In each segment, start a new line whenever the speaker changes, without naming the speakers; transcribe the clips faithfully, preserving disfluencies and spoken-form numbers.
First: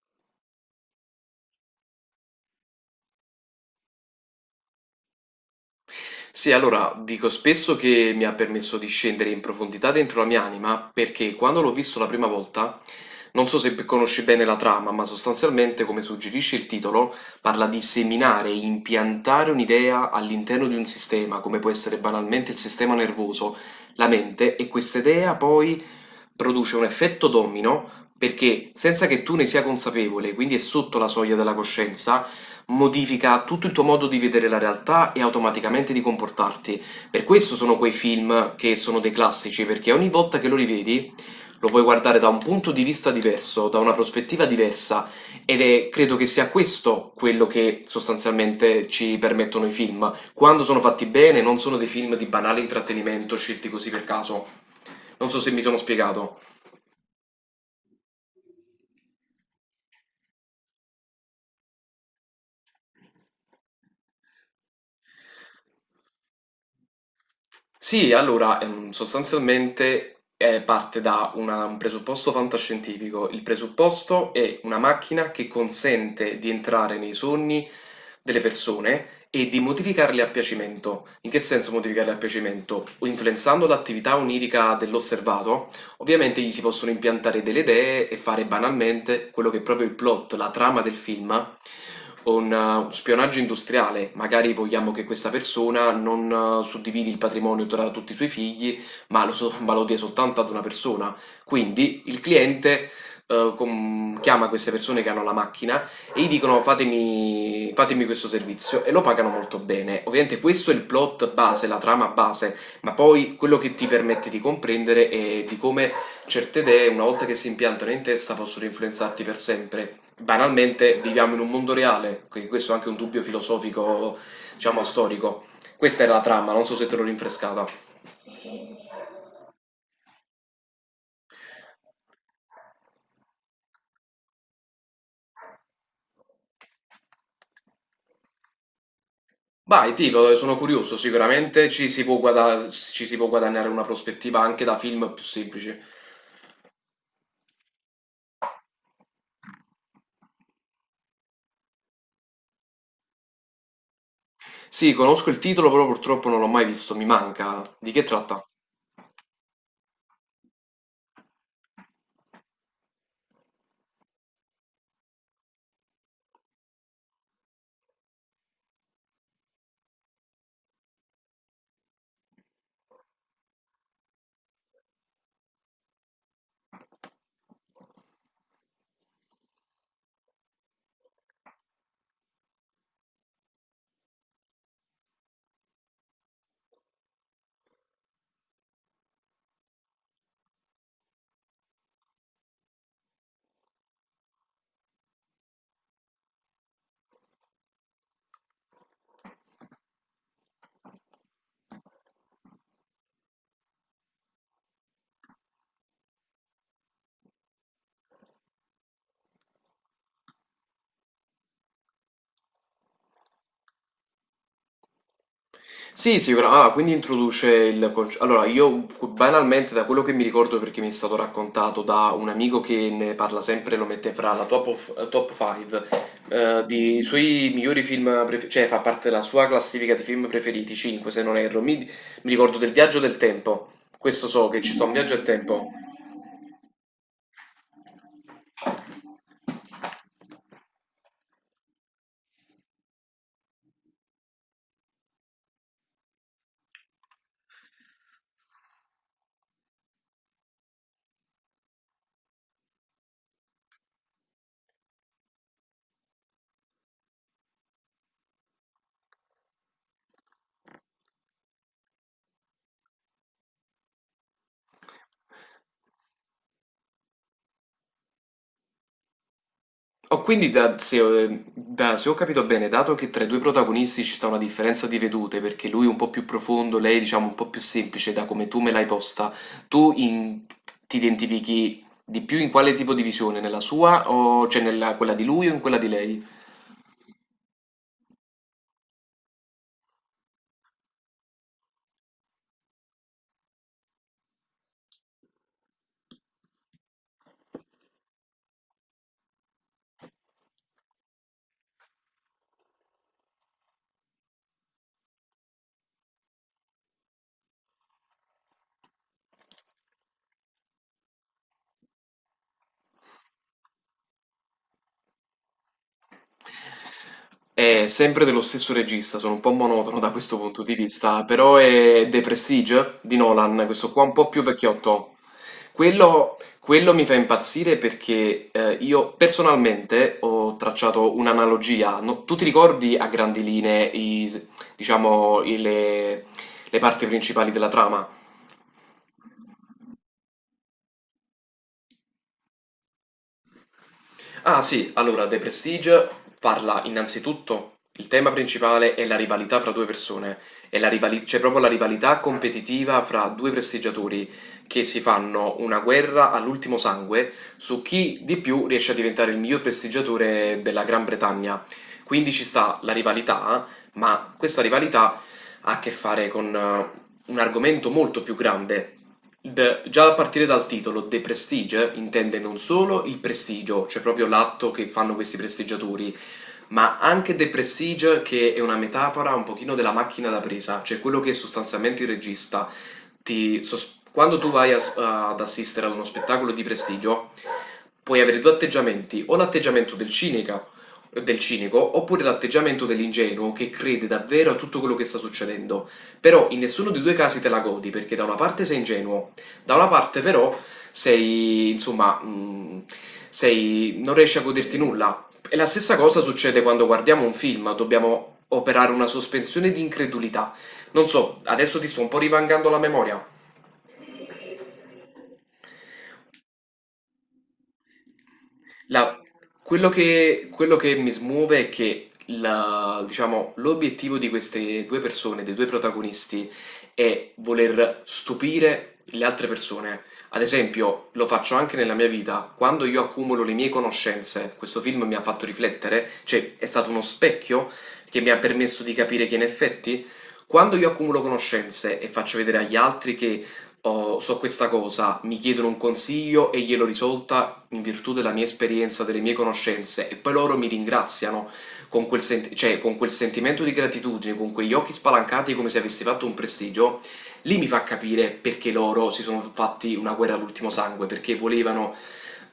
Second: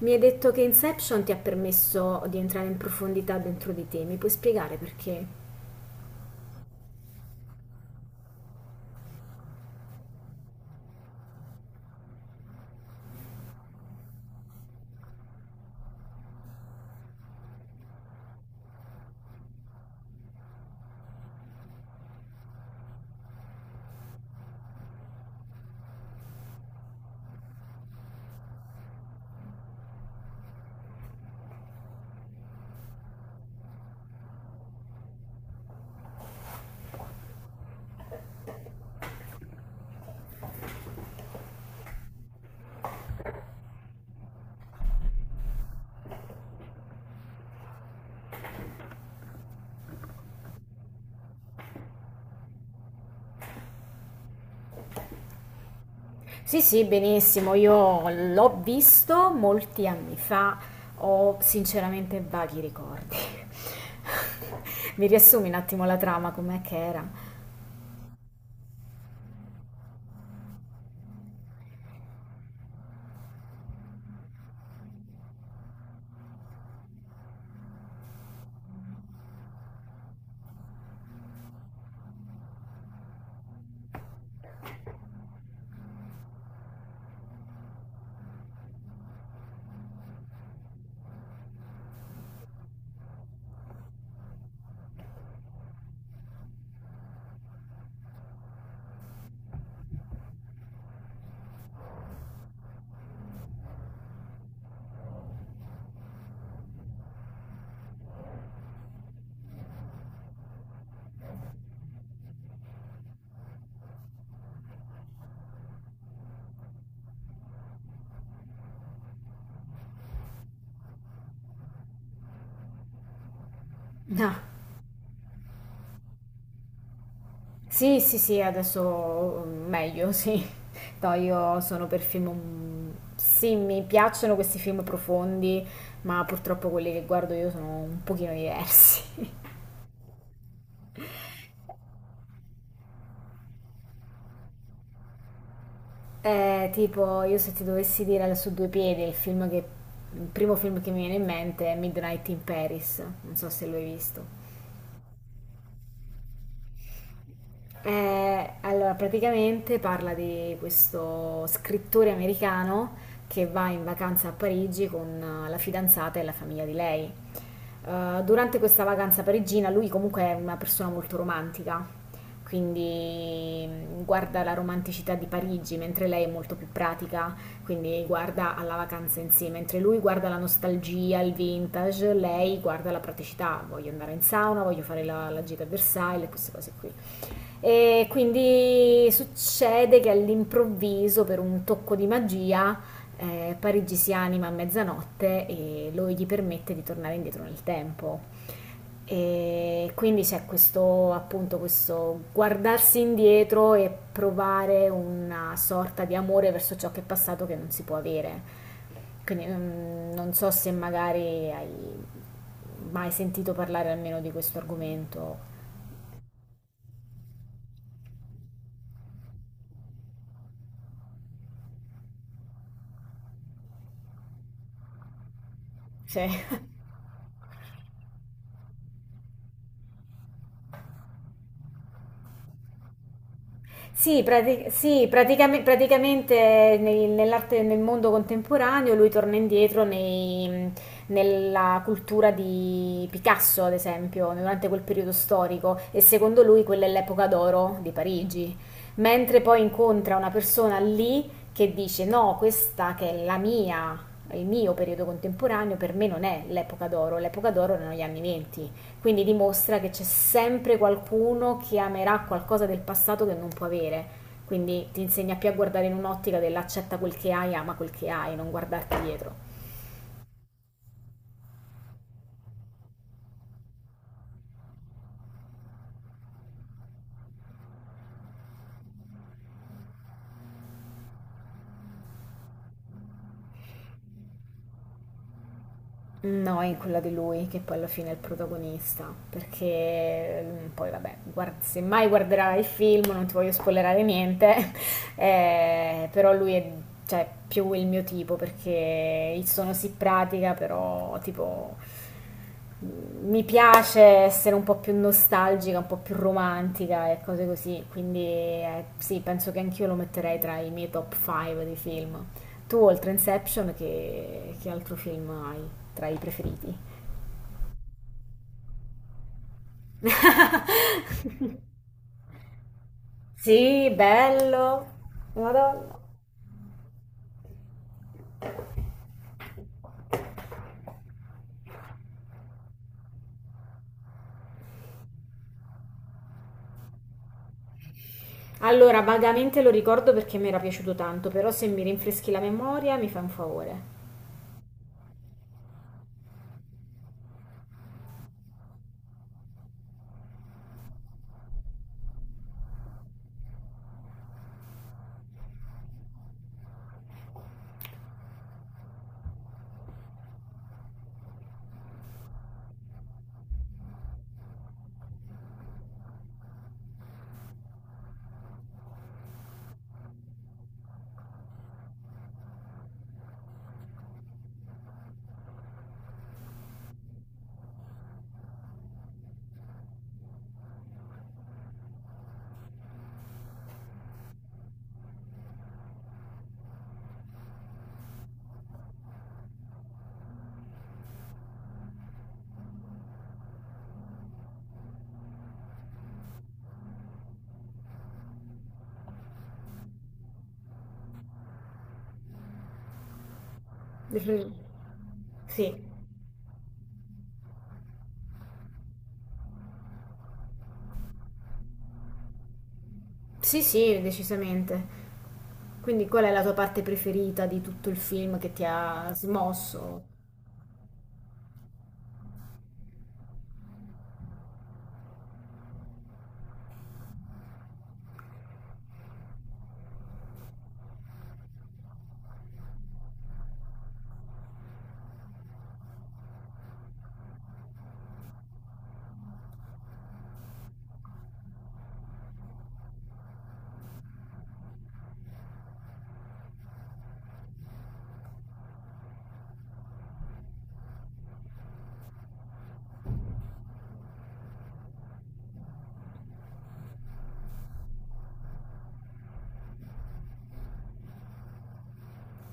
Mi hai detto che Inception ti ha permesso di entrare in profondità dentro di te, mi puoi spiegare perché?
Sì, allora dico spesso che mi ha permesso di scendere in profondità dentro la mia anima, perché quando l'ho visto la prima volta, non so se conosci bene la trama, ma sostanzialmente, come suggerisce il titolo, parla di seminare, impiantare un'idea all'interno di un sistema, come può essere banalmente il sistema nervoso, la mente, e questa idea poi produce un effetto domino perché senza che tu ne sia consapevole, quindi è sotto la soglia della coscienza, modifica tutto il tuo modo di vedere la realtà e automaticamente di comportarti. Per questo sono quei film che sono dei classici, perché ogni volta che lo rivedi lo puoi guardare da un punto di vista diverso, da una prospettiva diversa, ed è, credo che sia questo quello che sostanzialmente ci permettono i film. Quando sono fatti bene, non sono dei film di banale intrattenimento scelti così per caso. Non so se mi sono spiegato.
Sì, sì, benissimo, io l'ho visto molti anni fa, ho sinceramente vaghi ricordi. Mi riassumi un attimo la trama, com'è che era?
Sì, allora, ehm, sostanzialmente eh, parte da una- un presupposto fantascientifico. Il presupposto è una macchina che consente di entrare nei sogni delle persone e di modificarli a piacimento. In che senso modificarli a piacimento? O influenzando l'attività onirica dell'osservato, ovviamente gli si possono impiantare delle idee e fare banalmente quello che è proprio il plot, la trama del film, un, eh, un spionaggio industriale. Magari vogliamo che questa persona non eh, suddividi il patrimonio tra tutti i suoi figli, ma lo, so- ma lo dia soltanto ad una persona. Quindi il cliente eh, com- chiama queste persone che hanno la macchina e gli dicono fatemi, fatemi questo servizio e lo pagano molto bene. Ovviamente questo è il plot base, la trama base, ma poi quello che ti permette di comprendere è di come certe idee, una volta che si impiantano in testa, possono influenzarti per sempre. Banalmente, viviamo in un mondo reale, quindi questo è anche un dubbio filosofico,
No.
diciamo, storico. Questa era la trama, non so se te l'ho rinfrescata.
Sì, sì, sì, adesso mm, meglio, sì. No, io sono per film... mm, sì, mi piacciono questi film profondi, ma purtroppo quelli che guardo io sono un pochino diversi.
Vai, dico, sono curioso, sicuramente ci si può guada- ci si può guadagnare una prospettiva anche da film più semplici.
Eh, tipo, io se ti dovessi dire su due piedi, il film che, il primo film che mi viene in mente è Midnight in Paris, non so se lo hai visto.
Sì, conosco il titolo, però purtroppo non l'ho mai visto, mi manca. Di che tratta?
Eh, allora, praticamente parla di questo scrittore americano che va in vacanza a Parigi con eh, la fidanzata e la famiglia di lei. Eh, durante questa vacanza parigina lui comunque è una persona molto romantica, quindi mh, guarda la romanticità di Parigi, mentre lei è molto più pratica, quindi guarda alla vacanza in sé, mentre lui guarda la nostalgia, il vintage, lei guarda la praticità, voglio andare in sauna, voglio fare la, la gita a Versailles, queste cose qui. E quindi succede che all'improvviso, per un tocco di magia, eh, Parigi si anima a mezzanotte e lo gli permette di tornare indietro nel tempo. E quindi c'è questo, appunto, questo guardarsi indietro e provare una sorta di amore verso ciò che è passato che non si può avere. Quindi, mm, non so se magari hai mai sentito parlare almeno di questo argomento.
Sì, sicura ah, quindi introduce il conce allora io cu banalmente da quello che mi ricordo perché mi è stato raccontato da un amico che ne parla sempre, lo mette fra la top of eh, top cinque,
Cioè,
ehm, dei suoi migliori film pref cioè fa parte della sua classifica di film preferiti, cinque se non erro. Mi mi ricordo del Viaggio del tempo,
Sì,
questo so che
prati-
ci sta un
sì,
viaggio del
praticam-
tempo.
praticamente nei- nell'arte, nel mondo contemporaneo lui torna indietro nei- nella cultura di Picasso, ad esempio, durante quel periodo storico e secondo lui quella è l'epoca d'oro di Parigi. Mentre poi incontra una persona lì che dice no, questa che è la mia, il mio periodo contemporaneo, per me non è l'epoca d'oro, l'epoca d'oro erano gli anni venti. Quindi dimostra che c'è sempre qualcuno che amerà qualcosa del passato che non può avere. Quindi ti insegna più a guardare in un'ottica dell'accetta quel che hai, ama quel che hai, non guardarti dietro.
Oh, quindi da, se, ho da- se ho capito bene, dato che tra i due protagonisti ci sta una differenza di vedute, perché lui è un po' più profondo, lei diciamo un po' più semplice, da come tu me l'hai posta, tu in- ti identifichi di più in quale tipo di visione? Nella sua, o, cioè nella quella di lui o in quella di lei?
No, è quella di lui che poi alla fine è il protagonista, perché mm, poi vabbè, guard- se mai guarderai il film, non ti voglio spoilerare niente, eh, però lui è, cioè, più il mio tipo, perché il sono si pratica, però tipo mm, mi piace essere un po' più nostalgica, un po' più romantica e cose così, quindi eh, sì, penso che anch'io lo metterei tra i miei top cinque di film. Tu, oltre Inception, che che altro film hai tra i preferiti?
È sempre dello stesso regista, sono un po' monotono da questo punto di vista, però è The Prestige di Nolan,
Sì,
questo qua un po' più
bello.
vecchiotto.
Madonna.
Quello, quello mi fa impazzire perché eh, io personalmente ho tracciato un'analogia. No- tu ti ricordi a grandi linee i- diciamo, i- le le parti principali della trama?
Allora, vagamente lo ricordo perché mi era piaciuto tanto, però se mi rinfreschi la memoria mi fa un favore.
Ah sì, allora The Prestige parla innanzitutto, il tema principale è la rivalità fra due persone, è la rivali- c'è proprio la rivalità competitiva fra due prestigiatori che si fanno una guerra all'ultimo sangue su chi di più riesce a diventare il miglior prestigiatore della Gran Bretagna. Quindi ci sta la rivalità, ma questa rivalità ha a che fare con eh, un argomento molto più grande. The Già a partire dal titolo, The Prestige, intende non solo il prestigio, cioè proprio l'atto che fanno questi prestigiatori, ma anche The Prestige, che è una metafora un pochino della macchina da presa, cioè quello che sostanzialmente il regista ti... sos- quando tu vai a s- ad assistere ad uno spettacolo di prestigio, puoi avere due atteggiamenti, o l'atteggiamento del cinica, del cinico, oppure l'atteggiamento dell'ingenuo che crede davvero a tutto quello che sta succedendo. Però in nessuno dei due casi te la godi, perché da una parte sei ingenuo, da una parte però sei, insomma, mh, sei, non riesci a goderti nulla, e la
Sì,
stessa cosa succede quando guardiamo un film, dobbiamo operare una sospensione di incredulità. Non so, adesso ti sto un po' rivangando la memoria.
sì, sì, decisamente. Quindi qual è la tua parte preferita di tutto il film che ti ha
La- quello
smosso?
che, quello che mi smuove è che la- diciamo, l'obiettivo di queste due persone, dei due protagonisti, è voler stupire le altre persone. Ad esempio, lo faccio anche nella mia vita, quando io accumulo le mie conoscenze, questo film mi ha fatto riflettere, cioè è stato uno specchio che mi ha permesso di capire che in effetti, quando io accumulo conoscenze e faccio vedere agli altri che oh, so questa cosa, mi chiedono un consiglio e glielo risolta in virtù della mia esperienza, delle mie conoscenze, e poi loro mi ringraziano con quel, sent- cioè, con quel sentimento di gratitudine, con quegli occhi spalancati come se avessi fatto un prestigio, lì mi fa capire perché loro si sono fatti una guerra all'ultimo sangue, perché volevano,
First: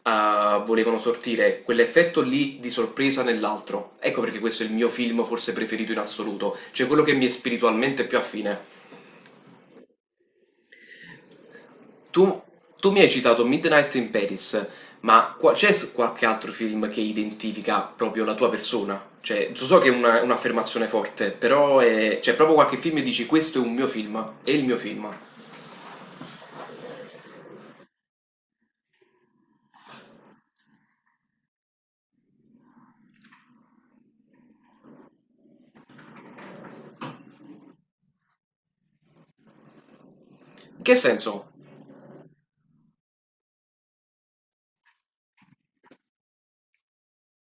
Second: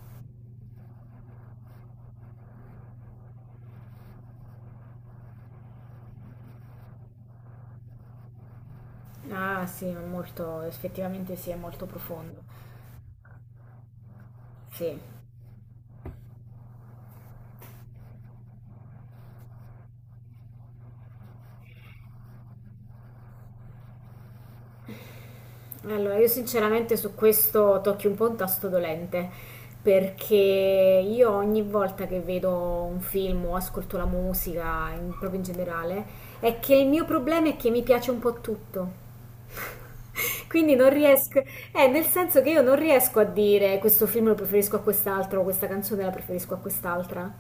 eh, volevano sortire quell'effetto lì di sorpresa nell'altro. Ecco perché questo è il mio film forse preferito in assoluto, cioè quello che mi è spiritualmente più affine.
Ah, sì, è molto, effettivamente sì, è molto
Tu
profondo.
tu mi hai citato Midnight in Paris,
Sì.
ma qua- c'è s- qualche altro film che identifica proprio la tua persona? Cioè, so so che è una- un'affermazione forte, però è- c'è proprio qualche film e dici questo è un mio film, è il mio film.
Allora, io sinceramente su questo tocchi un po' un tasto dolente, perché io ogni volta che vedo un film o ascolto la musica, in- proprio in generale, è che il mio problema è che mi piace un po' tutto. Quindi
In
non
che
riesco,
senso?
eh, nel senso che io non riesco a dire questo film lo preferisco a quest'altro, questa canzone la preferisco a quest'altra.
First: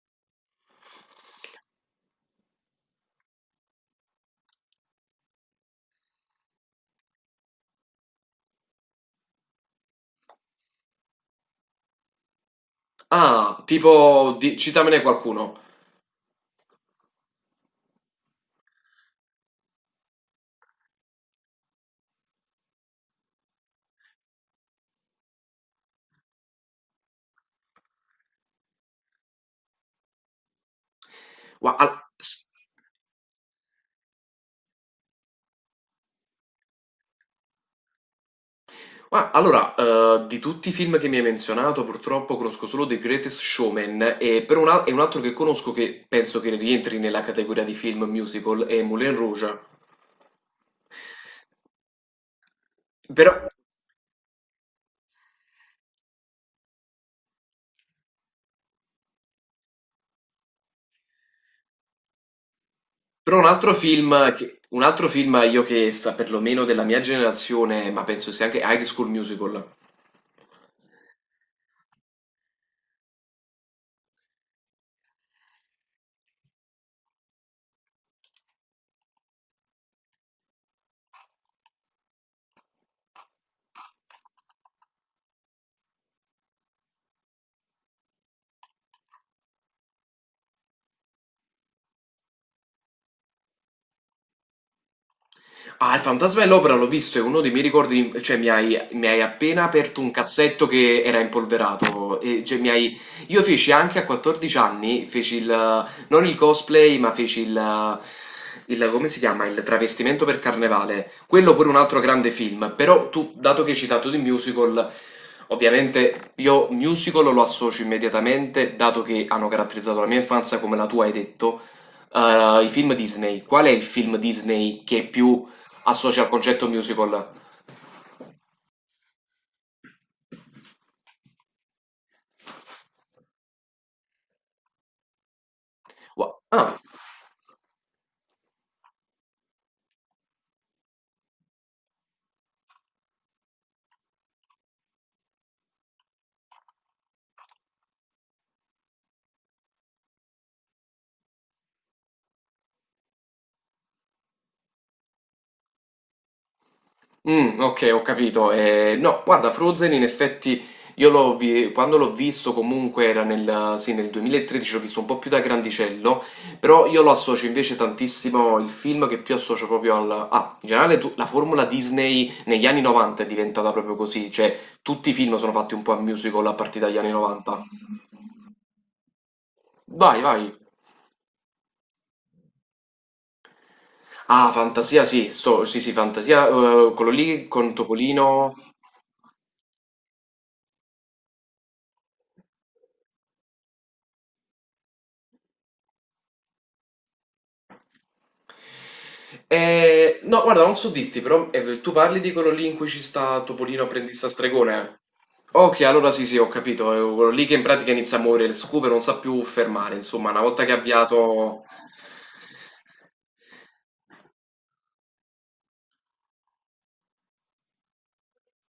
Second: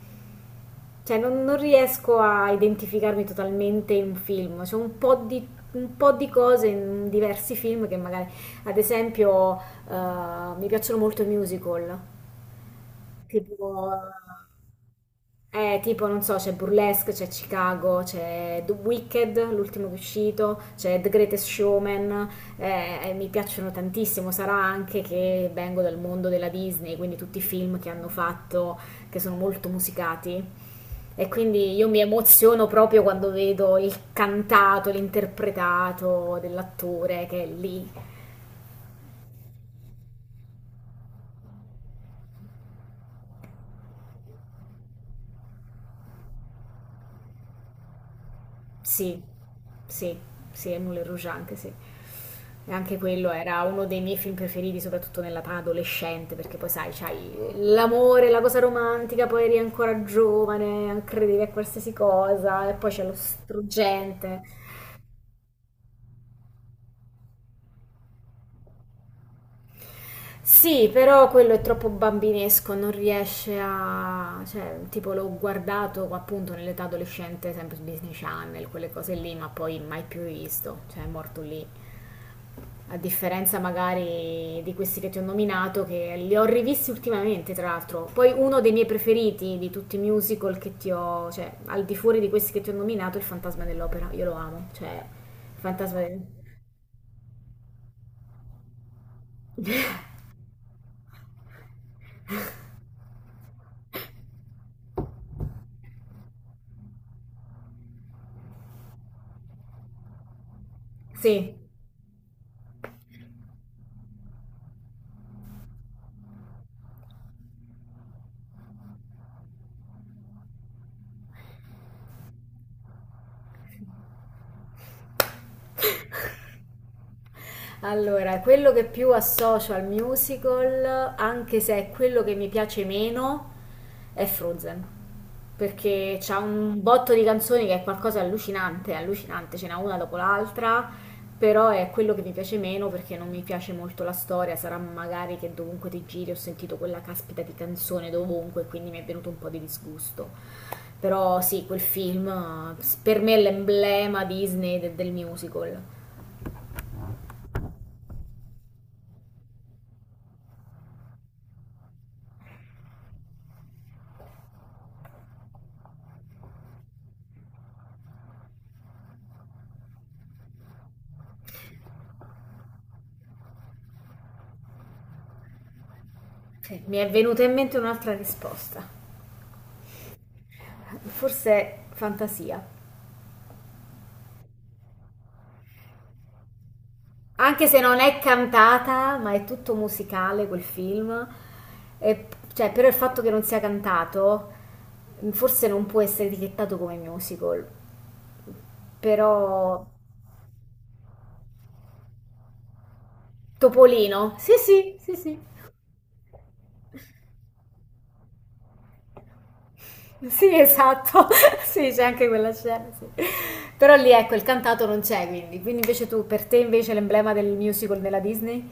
Cioè, non, non riesco a identificarmi totalmente in un film. C'è un po' di, un po' di cose in diversi film che magari, ad esempio, eh, mi piacciono molto i musical,
Ah,
tipo
tipo, di- citamene qualcuno.
eh, tipo, non so, c'è Burlesque, c'è Chicago, c'è The Wicked, l'ultimo che è uscito, c'è The Greatest Showman, eh, e mi piacciono tantissimo, sarà anche che vengo dal mondo della Disney, quindi tutti i film che hanno fatto, che sono molto musicati. E quindi
Gua-
io mi
al- s-
emoziono proprio quando vedo il cantato, l'interpretato dell'attore che è lì.
gua- allora, eh, di tutti i film che mi hai menzionato, purtroppo conosco solo The Greatest Showman e per un, al- e un altro che conosco che penso che rientri nella categoria di film musical è Moulin
Sì,
Rouge.
sì, sì, è Moulin Rouge anche, sì. E anche quello
Però
era uno dei miei film preferiti, soprattutto nell'età adolescente, perché poi sai, c'hai l'amore, la cosa romantica, poi eri ancora giovane, credevi a qualsiasi cosa, e poi c'è lo
però un altro film
struggente.
che un altro film io che sa perlomeno della mia generazione, ma penso sia anche High School Musical.
Sì, però quello è troppo bambinesco, non riesce a... cioè, tipo l'ho guardato appunto nell'età adolescente, sempre su Disney Channel, quelle cose lì, ma poi mai più rivisto, cioè è morto lì, a differenza magari di questi che ti ho nominato, che li ho rivisti ultimamente, tra l'altro. Poi uno dei miei preferiti di tutti i musical che ti ho, cioè al di fuori di questi che ti ho nominato, è Il Fantasma dell'Opera. Io lo amo, cioè, il
Ah,
Fantasma
il
del...
Fantasma dell'Opera l'ho visto, è uno dei miei ricordi, cioè mi hai, mi hai appena aperto un cassetto che era impolverato, e, cioè, mi hai- io feci anche a quattordici anni, feci il, non il cosplay, ma feci il, il- come si chiama, il travestimento per carnevale,
Sì.
quello pure un altro grande film, però tu, dato che hai citato di musical, ovviamente io musical lo associo immediatamente, dato che hanno caratterizzato la mia infanzia come la tua hai detto, eh, i film Disney, qual è il film Disney che più associa al concetto musical.
Allora, quello che più associo al musical, anche se è quello che mi piace meno, è Frozen. Perché c'ha
Gua- Ah,
un botto di canzoni che è qualcosa di allucinante, allucinante, ce n'è una dopo l'altra, però è quello che mi piace meno perché non mi piace molto la storia, sarà magari che dovunque ti giri ho sentito quella caspita di canzone dovunque, quindi mi è venuto un po' di disgusto. Però sì, quel film eh, per me è l'emblema Disney de- del musical.
mm, ok, ho capito. Eh, no, guarda, Frozen in effetti io l'ho vi- quando l'ho visto comunque era nel, sì, nel duemilatredici, l'ho visto un po' più da grandicello, però io lo associo invece tantissimo, il film che più associo proprio al... Ah, in generale tu- la formula Disney negli anni novanta è diventata proprio così, cioè tutti i film sono fatti un po' a musical a
Ok,
partire
mi
dagli
è
anni
venuta in
novanta.
mente un'altra risposta,
Vai, vai.
forse Fantasia.
Ah, Fantasia, sì, sto, sì, sì, Fantasia, eh, quello lì
Anche
con
se non è
Topolino...
cantata, ma è tutto musicale quel film, e, cioè, però il fatto che non sia cantato forse non può essere etichettato come musical, però...
Eh, no, guarda, non so dirti, però eh, tu parli di quello lì in cui ci sta Topolino apprendista
Topolino, sì sì,
stregone?
sì sì,
Ok, allora sì, sì, ho capito. È quello lì che in pratica inizia a muovere le scupe, non sa più fermare, insomma, una
sì
volta che ha
esatto,
avviato...
sì c'è anche quella scena, sì. Però lì ecco il cantato non c'è quindi, quindi invece tu, per te invece l'emblema del musical nella Disney?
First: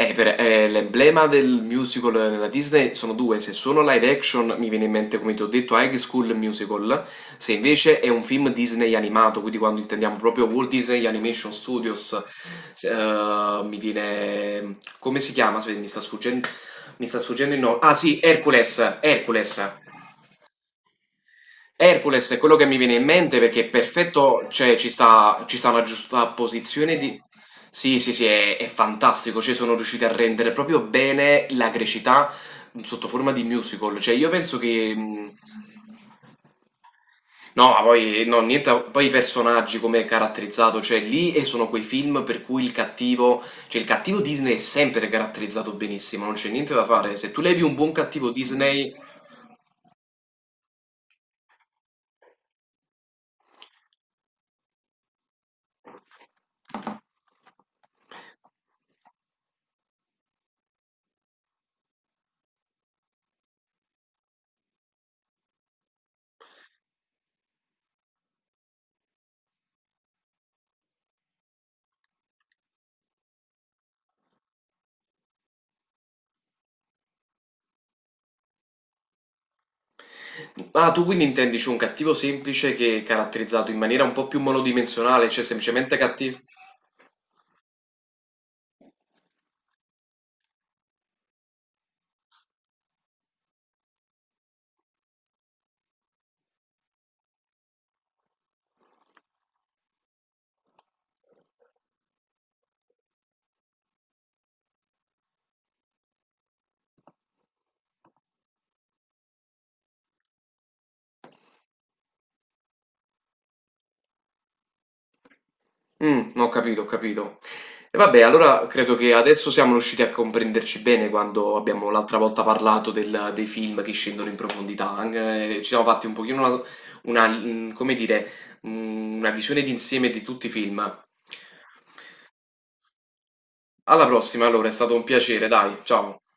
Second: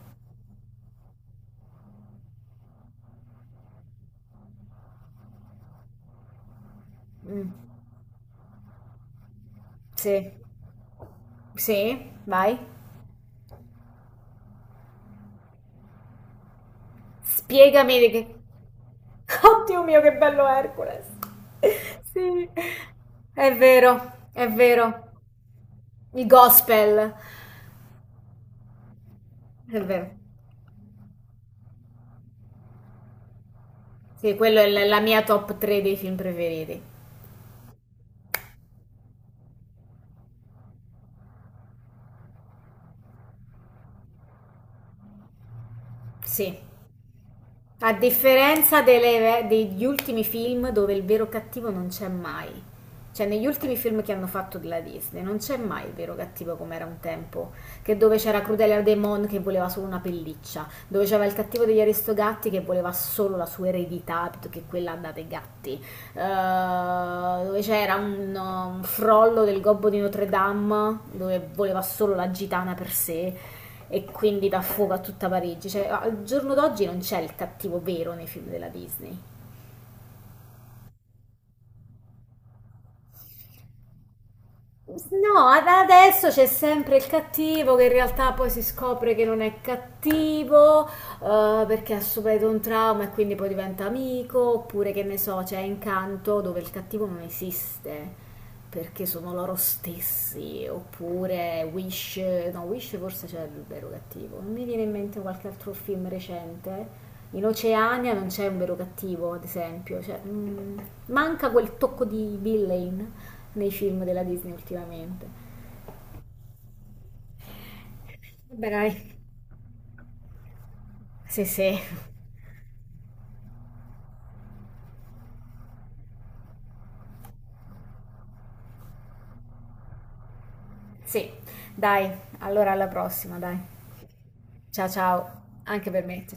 Eh, per- eh, l'emblema del musical nella Disney sono due, se sono live action mi viene in mente, come ti ho detto, High School Musical,
Mm,
se invece è un film Disney animato, quindi quando intendiamo
sì.
proprio Walt Disney Animation
Sì,
Studios,
vai.
se- eh, mi viene... come si chiama? Aspetta, mi sta sfuggendo, mi sta sfuggendo il nome. Ah
Spiegami di
sì,
che...
Hercules, Hercules.
Oddio mio, che bello Hercules.
Hercules è
Sì,
quello che mi viene in mente
è
perché è
vero, è
perfetto, cioè ci
vero.
sta, ci sta una
I
giusta posizione
gospel.
di... Sì, sì, sì, è, è fantastico, cioè sono
È
riusciti a
vero.
rendere proprio bene la grecità sotto forma di musical, cioè io
Sì,
penso
quello è la
che...
la mia
mh,
top tre dei film preferiti.
no, ma poi, no, niente, a- poi i personaggi come è caratterizzato, cioè lì e sono quei film per cui il cattivo, cioè il cattivo Disney è sempre caratterizzato benissimo, non c'è
Sì.
niente da fare, se tu levi un
A
buon cattivo
differenza
Disney.
delle- degli ultimi film dove il vero cattivo non c'è mai. Cioè, negli ultimi film che hanno fatto della Disney non c'è mai il vero cattivo come era un tempo. Che dove c'era Crudelia Demon che voleva solo una pelliccia, dove c'era il cattivo degli Aristogatti che voleva solo la sua eredità, piuttosto che quella andate gatti. Eh, dove c'era un, un frollo del gobbo di Notre Dame dove voleva solo la gitana per sé e quindi dà fuoco a tutta Parigi. Cioè, al giorno d'oggi non c'è il cattivo vero nei film della Disney.
Ah, tu quindi intendi c'è un cattivo semplice che è caratterizzato in maniera un po' più monodimensionale, cioè
No, ad-
semplicemente
adesso
cattivo?
c'è sempre il cattivo che in realtà poi si scopre che non è cattivo, eh, perché ha subito un trauma e quindi poi diventa amico, oppure che ne so, c'è Incanto dove il cattivo non esiste, perché sono loro stessi, oppure Wish, no, Wish forse c'è il vero cattivo. Non mi viene in mente qualche altro film recente. In Oceania non c'è un vero cattivo, ad esempio, cioè, mm, manca quel tocco di villain nei film della Disney ultimamente.
Mm, ho capito, ho capito. E vabbè, allora
Vabbè,
credo che
dai.
adesso siamo riusciti a comprenderci bene
Sì,
quando
sì,
abbiamo l'altra volta parlato del- dei film che scendono in profondità. Anche, eh, ci siamo fatti un pochino una, una, mm, come dire, mm, una visione d'insieme di tutti i film.
sì. Dai, allora alla prossima, dai.
Alla prossima, allora, è
Ciao
stato un
ciao,
piacere, dai,
anche per
ciao.
me, ciao.